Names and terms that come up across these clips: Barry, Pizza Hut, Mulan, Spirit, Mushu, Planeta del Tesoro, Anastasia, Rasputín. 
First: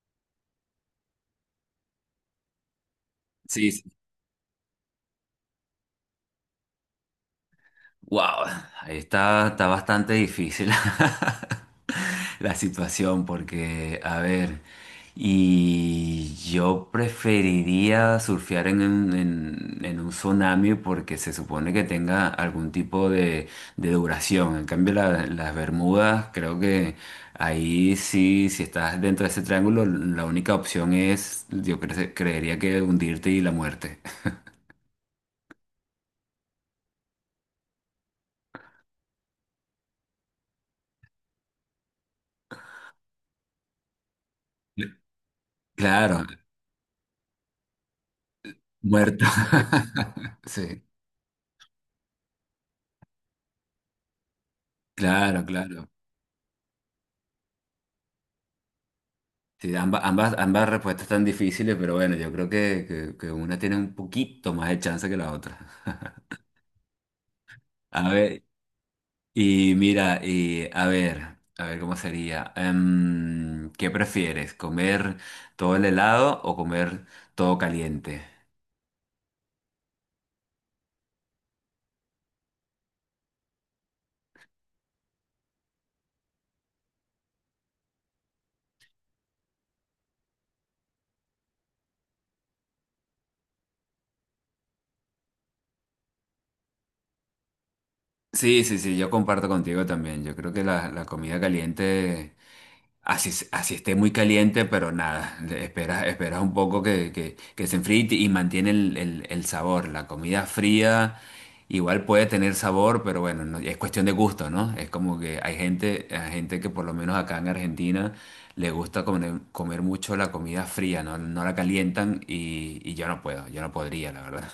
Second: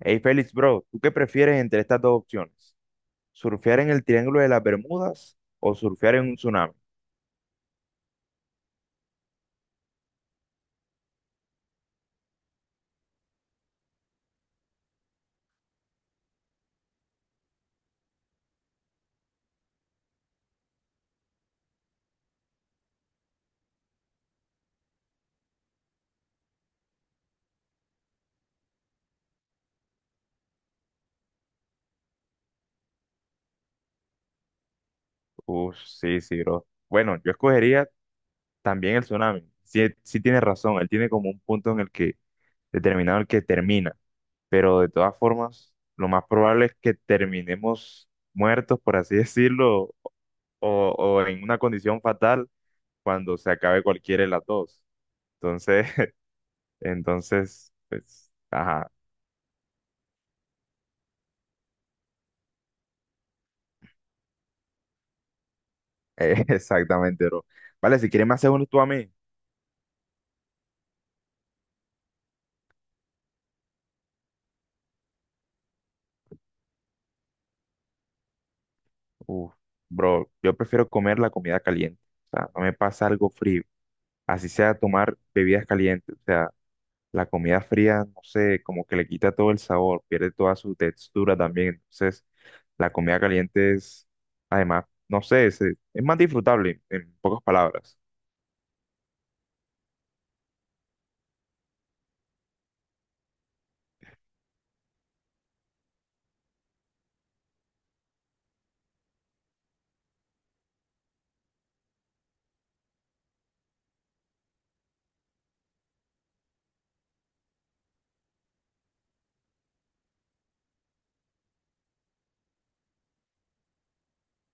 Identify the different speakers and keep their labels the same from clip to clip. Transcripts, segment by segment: Speaker 1: Hey Félix, bro, ¿tú qué prefieres entre estas dos opciones?
Speaker 2: Sí,
Speaker 1: ¿Surfear
Speaker 2: sí.
Speaker 1: en el Triángulo de las Bermudas o surfear en un tsunami?
Speaker 2: Wow, ahí está bastante difícil la situación porque, a ver, y yo preferiría surfear en un tsunami porque se supone que tenga algún tipo de duración. En cambio, las Bermudas, creo que ahí sí, si estás dentro de ese triángulo, la única opción es, yo creería que hundirte y la muerte.
Speaker 1: Uf, sí, sí, bro. Bueno, yo escogería también el tsunami. Sí, sí tienes razón, él tiene como un punto en el que determinado el que termina, pero de todas formas, lo
Speaker 2: Claro.
Speaker 1: más probable es que terminemos muertos, por así
Speaker 2: Muerto.
Speaker 1: decirlo,
Speaker 2: Sí,
Speaker 1: o en una condición fatal cuando se acabe cualquiera de las dos.
Speaker 2: claro,
Speaker 1: Entonces,
Speaker 2: claro.
Speaker 1: entonces, pues, ajá.
Speaker 2: Sí, ambas respuestas están difíciles, pero bueno, yo creo que una tiene un poquito más de chance que la otra.
Speaker 1: Exactamente, bro. Vale,
Speaker 2: A
Speaker 1: si quieres me
Speaker 2: ver,
Speaker 1: haces uno tú a mí.
Speaker 2: y mira, y a ver cómo sería. ¿Qué prefieres? ¿Comer todo el helado o comer todo caliente?
Speaker 1: Uf, bro, yo prefiero comer la comida caliente. O sea, no me pasa algo frío. Así sea tomar bebidas calientes. O sea, la comida fría, no sé, como que le quita todo el sabor, pierde toda su textura también. Entonces, la comida caliente es, además, no sé, es más disfrutable, en pocas palabras.
Speaker 2: Sí, sí, sí, yo comparto contigo también. Yo creo que la comida caliente, así, así esté muy caliente, pero nada, esperas un poco que se enfríe y y mantiene el sabor. La comida fría igual puede tener sabor, pero bueno, es cuestión de gusto, ¿no? Es como que hay gente que por lo menos acá en Argentina le gusta comer mucho la comida fría, ¿no? No la calientan y yo no puedo, yo no podría, la verdad.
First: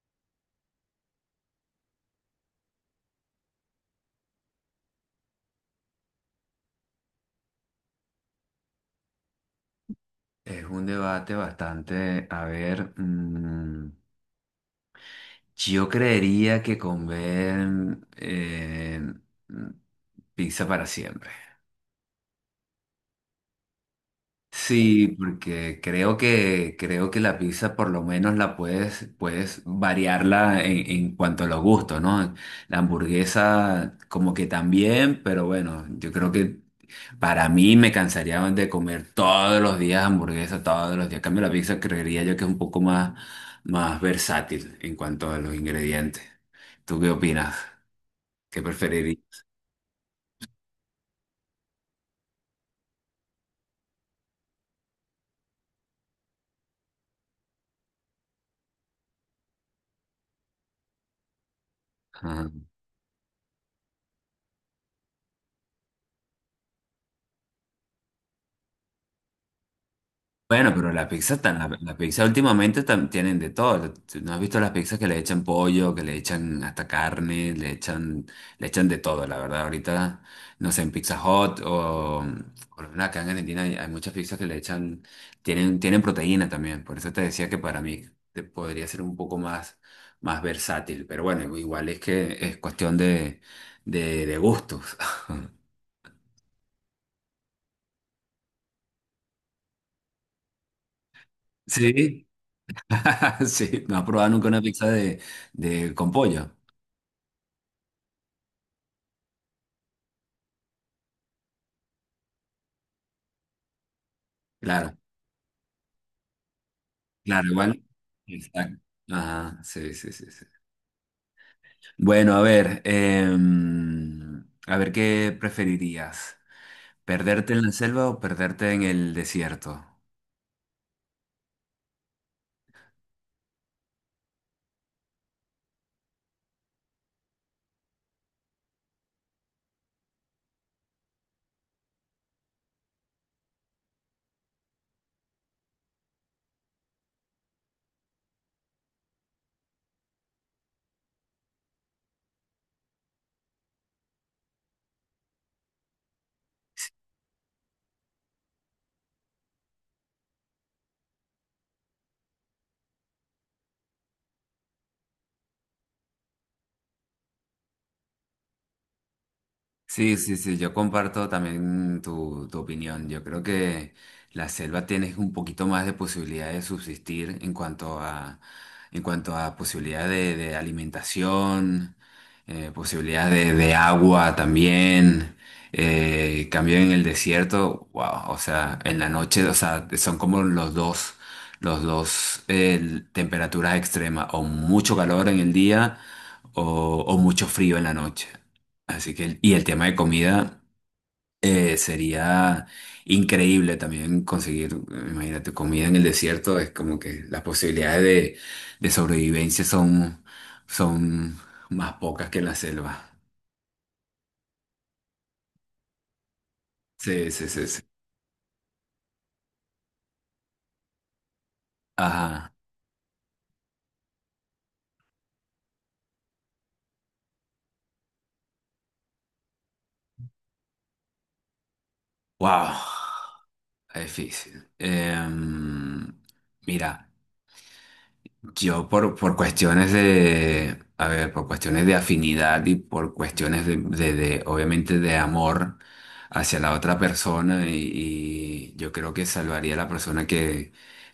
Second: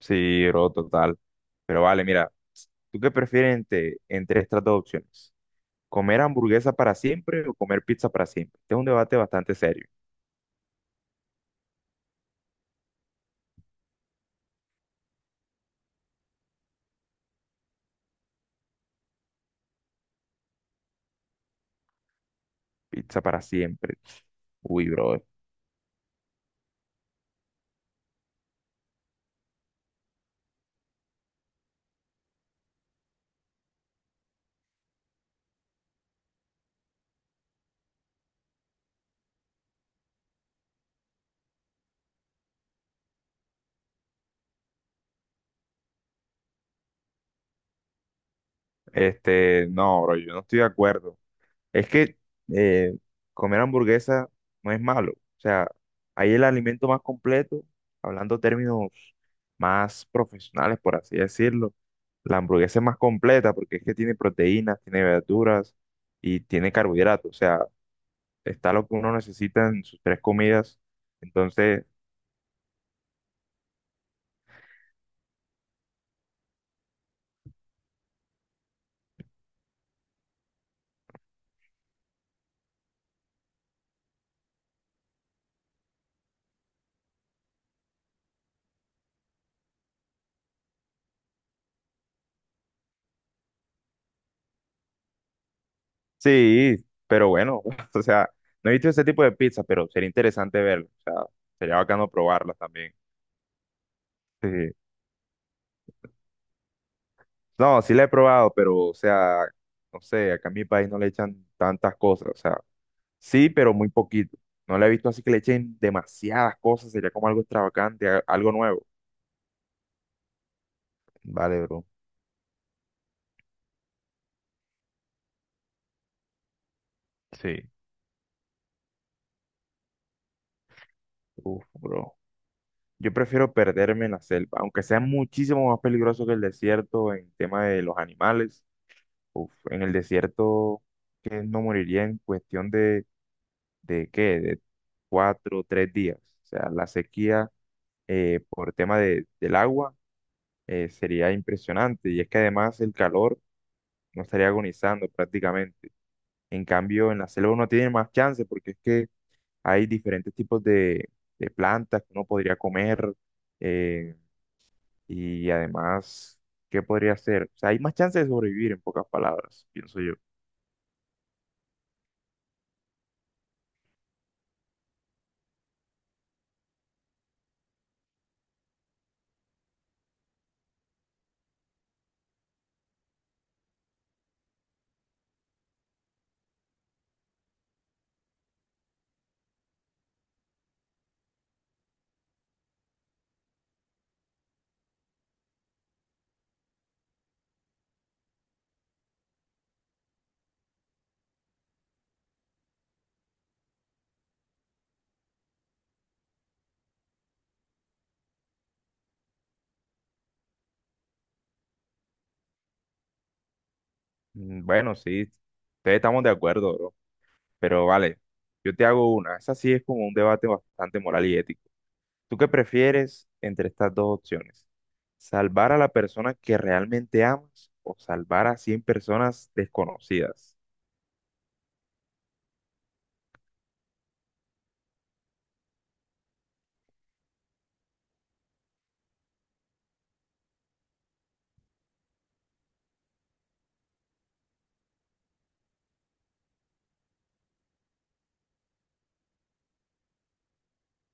Speaker 1: Sí, bro, total. Pero vale, mira, ¿tú qué prefieres entre estas dos opciones? ¿Comer hamburguesa para siempre o comer pizza para siempre? Este es un debate bastante serio.
Speaker 2: Es un debate bastante, a ver, yo creería que comer mm, pizza para siempre.
Speaker 1: Pizza para siempre. Uy,
Speaker 2: Sí,
Speaker 1: bro.
Speaker 2: porque creo que la pizza por lo menos la puedes variarla en cuanto a los gustos, ¿no? La hamburguesa como que también, pero bueno, yo creo que para mí me cansaría de comer todos los días hamburguesa, todos los días. En cambio, la pizza creería yo que es un poco más versátil en cuanto a los ingredientes. ¿Tú qué opinas? ¿Qué preferirías?
Speaker 1: Este, no, bro, yo no estoy de acuerdo. Es que eh, comer hamburguesa no es malo. O sea, hay el alimento más completo, hablando términos más profesionales, por así decirlo. La hamburguesa es más completa porque es que tiene proteínas, tiene verduras y tiene carbohidratos. O sea, está lo que uno necesita en sus tres
Speaker 2: Bueno,
Speaker 1: comidas.
Speaker 2: pero
Speaker 1: Entonces,
Speaker 2: la pizza últimamente tienen de todo. ¿Tú ¿No has visto las pizzas que le echan pollo, que le echan hasta carne, le echan de todo, la verdad? Ahorita, no sé, en Pizza Hut o por lo menos acá en Argentina hay muchas pizzas que tienen proteína también. Por eso te decía que para mí podría ser un poco más versátil. Pero bueno, igual es que es cuestión de gustos.
Speaker 1: sí, pero bueno, o sea, no he visto ese tipo de pizza, pero sería interesante verlo, o sea, sería bacano
Speaker 2: Sí,
Speaker 1: probarlas también.
Speaker 2: sí, no has probado nunca
Speaker 1: Sí.
Speaker 2: una pizza de con pollo.
Speaker 1: No, sí la he probado, pero, o sea, no sé, acá en mi país no le echan tantas cosas, o sea, sí, pero muy poquito. No la he
Speaker 2: Claro,
Speaker 1: visto así que le echen demasiadas cosas, sería como algo
Speaker 2: claro, igual.
Speaker 1: extravagante, algo
Speaker 2: Exacto.
Speaker 1: nuevo.
Speaker 2: Ajá, sí, sí, sí, sí.
Speaker 1: Vale, bro.
Speaker 2: Bueno, a ver, a ver, ¿qué preferirías? ¿Perderte en
Speaker 1: Sí.
Speaker 2: la selva o perderte en el desierto?
Speaker 1: Uf, bro. Yo prefiero perderme en la selva, aunque sea muchísimo más peligroso que el desierto en tema de los animales. Uf, en el desierto, que no moriría en cuestión de qué, de cuatro o tres días. O sea, la sequía por tema de, del agua sería impresionante. Y es que además el calor no estaría agonizando prácticamente. En cambio, en la selva uno tiene más chance porque es que hay diferentes tipos de plantas que uno podría comer. eh, y además, ¿qué podría hacer? O sea, hay más chance de sobrevivir, en pocas palabras, pienso yo.
Speaker 2: Sí, sí, sí, yo comparto también tu opinión. Yo creo que la selva tiene un poquito más de posibilidad de subsistir en cuanto a posibilidad de alimentación, posibilidad de agua también. Cambio en el desierto, wow, o sea, en la noche, o sea, son como los dos temperaturas extremas, o mucho calor en el día o mucho frío en la noche. Así que, y el tema de comida sería increíble también conseguir, imagínate, comida en el desierto, es como que las posibilidades de sobrevivencia son más pocas que en la selva.
Speaker 1: Mm, bueno, sí, ustedes estamos de acuerdo, bro.
Speaker 2: Sí, sí, sí, sí.
Speaker 1: Pero vale, yo te hago una. Esa sí es como un debate bastante moral y ético. ¿Tú qué
Speaker 2: Ajá.
Speaker 1: prefieres entre estas dos opciones? ¿Salvar a la persona que realmente amas o salvar a 100 personas desconocidas?
Speaker 2: Wow. Difícil. Mira. Yo por cuestiones de, a ver, por cuestiones de afinidad y por cuestiones obviamente, de amor hacia la otra persona y yo creo que salvaría a la persona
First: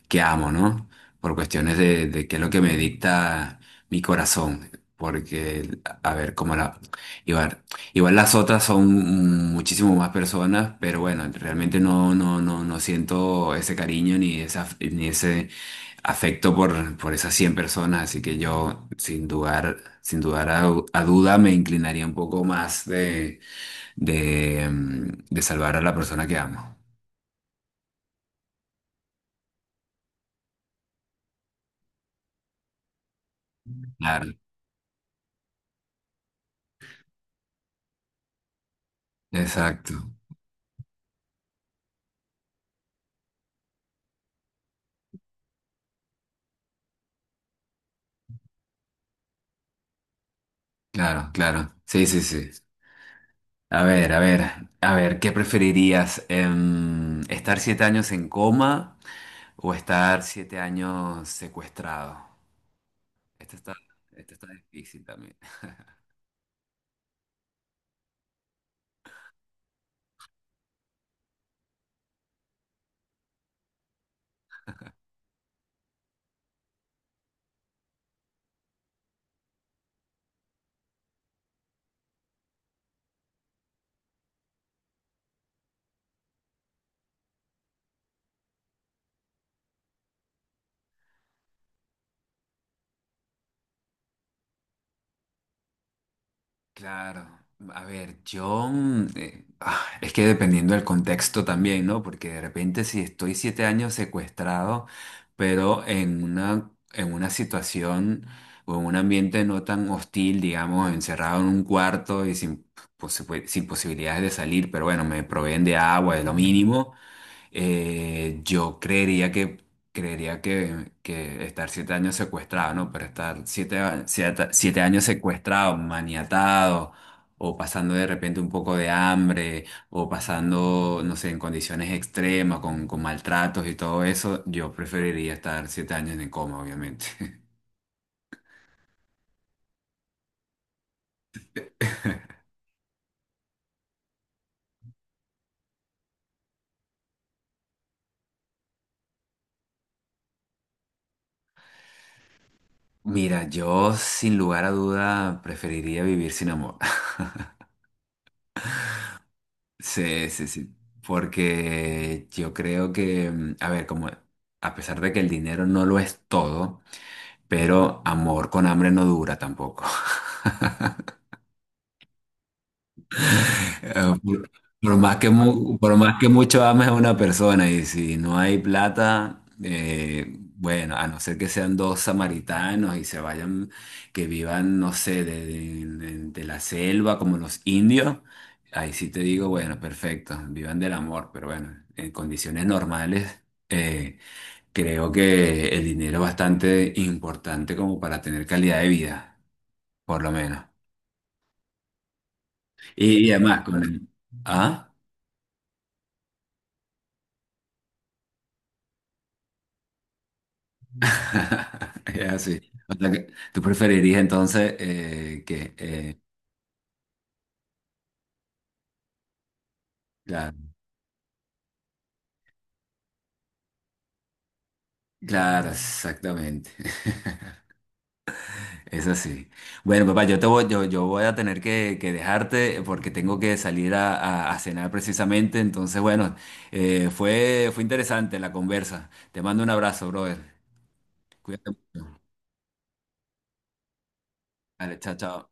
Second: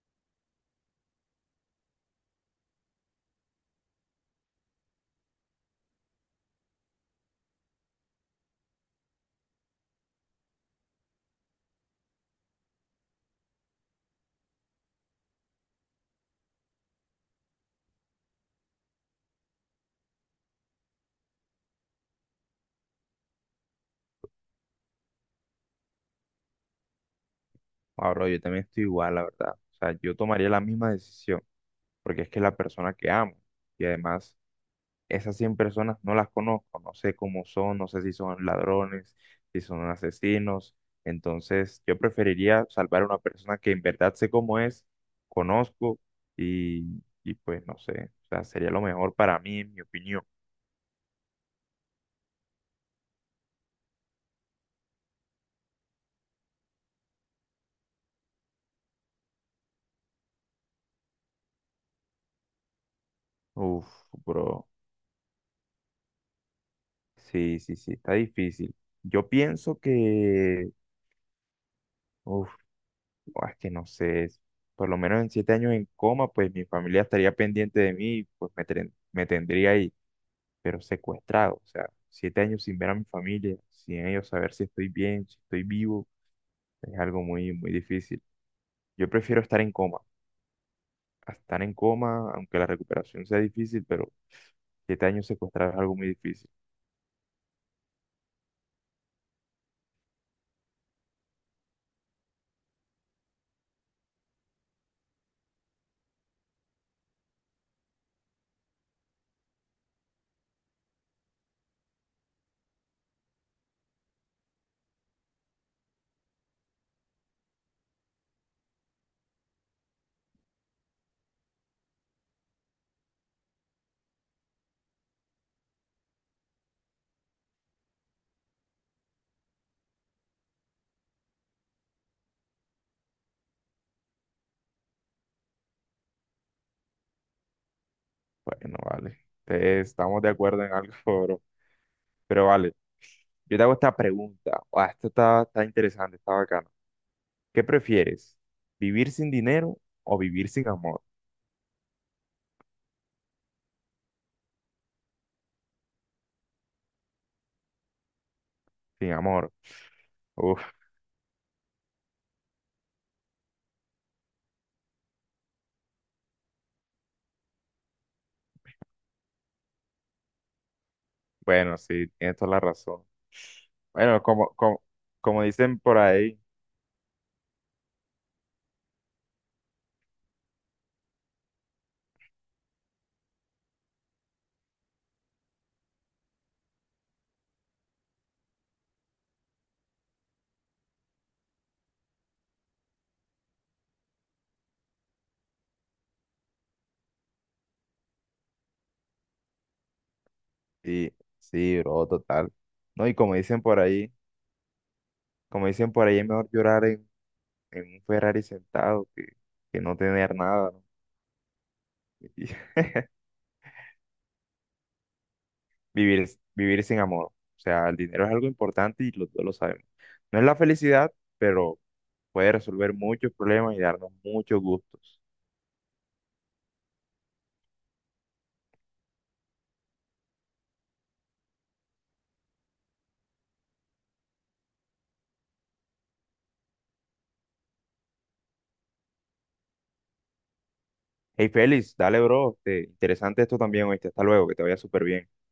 Speaker 2: que amo, ¿no? Por cuestiones de qué es lo que me dicta mi corazón, porque, a ver, como igual, igual las otras son muchísimo más personas, pero bueno, realmente no, no, no, no siento ese cariño ni esa, ni ese afecto por esas 100 personas, así que yo sin dudar, sin dudar a duda me inclinaría un poco más de salvar a la persona que amo.
Speaker 1: Ah, bro, yo también estoy igual, la verdad. O sea, yo tomaría la misma decisión porque es que es la persona que amo y
Speaker 2: Claro,
Speaker 1: además esas 100 personas no las conozco, no sé cómo son, no sé si son ladrones, si son
Speaker 2: exacto,
Speaker 1: asesinos. Entonces, yo preferiría salvar a una persona que en verdad sé cómo es, conozco y pues no sé, o sea, sería lo mejor para mí, en mi opinión.
Speaker 2: claro, claro. Sí, sí, sí. A ver, a ver, a ver, ¿qué preferirías? ¿Estar 7 años en coma o estar 7 años secuestrado? Este está,
Speaker 1: Uf,
Speaker 2: este está
Speaker 1: bro.
Speaker 2: difícil también.
Speaker 1: Sí, sí, sí, está difícil. Yo pienso que, uf, es que no sé, por lo menos en 7 años en coma, pues mi familia estaría pendiente de mí, pues me, me tendría ahí. Pero secuestrado, o sea, 7 años sin ver a mi familia, sin ellos saber si estoy bien, si estoy vivo, es algo muy, muy difícil. Yo prefiero estar en coma, a estar en coma, aunque la recuperación sea difícil, pero 7 años secuestrado es algo muy difícil.
Speaker 2: Claro, a ver, yo es que dependiendo del contexto también, ¿no? Porque de repente si estoy 7 años secuestrado, pero en una situación o en un ambiente no tan hostil, digamos, encerrado en un cuarto y sin, posi- pues, sin posibilidades de salir, pero bueno, me proveen de agua, es lo mínimo. Yo creería que Creería que estar siete años secuestrado, ¿no? Pero estar 7 años secuestrado, maniatado, o pasando de repente un poco de hambre, o pasando, no sé, en condiciones extremas, con maltratos y todo eso, yo preferiría estar 7 años en coma, obviamente.
Speaker 1: Bueno, vale, entonces, estamos de acuerdo en algo, bro. Pero vale, yo te hago esta pregunta, ah, esto está, está interesante, está bacano. ¿Qué prefieres? ¿Vivir sin dinero o vivir sin amor?
Speaker 2: Mira, yo sin lugar a duda preferiría vivir sin amor.
Speaker 1: Sin amor.
Speaker 2: Sí, sí, sí. Porque yo creo que, a ver, como a pesar de que el dinero no lo es todo, pero amor con hambre no dura tampoco.
Speaker 1: Bueno, sí, tienes toda la razón.
Speaker 2: Eh,
Speaker 1: Bueno,
Speaker 2: Por, por
Speaker 1: como dicen por
Speaker 2: más que
Speaker 1: ahí,
Speaker 2: mucho ames a una persona y si no hay plata, bueno, a no ser que sean dos samaritanos y se vayan, que vivan, no sé, de la selva como los indios, ahí sí te digo, bueno, perfecto, vivan del amor, pero bueno, en condiciones normales. eh, creo que el dinero es bastante importante como para tener calidad de vida, por lo menos.
Speaker 1: y sí, bro, total. No, y
Speaker 2: Y
Speaker 1: como
Speaker 2: además,
Speaker 1: dicen por
Speaker 2: con el.
Speaker 1: ahí,
Speaker 2: ¿Ah?
Speaker 1: como dicen por ahí, es mejor llorar en un Ferrari sentado que no tener nada, ¿no?
Speaker 2: Es
Speaker 1: Y
Speaker 2: así. O sea, que tú preferirías entonces
Speaker 1: vivir, vivir sin amor. O sea, el dinero es algo importante y los dos lo sabemos. No es la
Speaker 2: claro,
Speaker 1: felicidad, pero puede resolver muchos problemas y darnos muchos gustos.
Speaker 2: claro, exactamente. Es así. Bueno, papá, yo voy a tener que dejarte porque tengo que salir a cenar precisamente. Entonces, bueno, fue interesante la conversa. Te mando un abrazo, brother.
Speaker 1: Hey,
Speaker 2: Cuídate
Speaker 1: Félix,
Speaker 2: mucho.
Speaker 1: dale, bro. Este, interesante esto también, oíste. Hasta luego, que te vaya
Speaker 2: Vale,
Speaker 1: súper
Speaker 2: chao,
Speaker 1: bien.
Speaker 2: chao.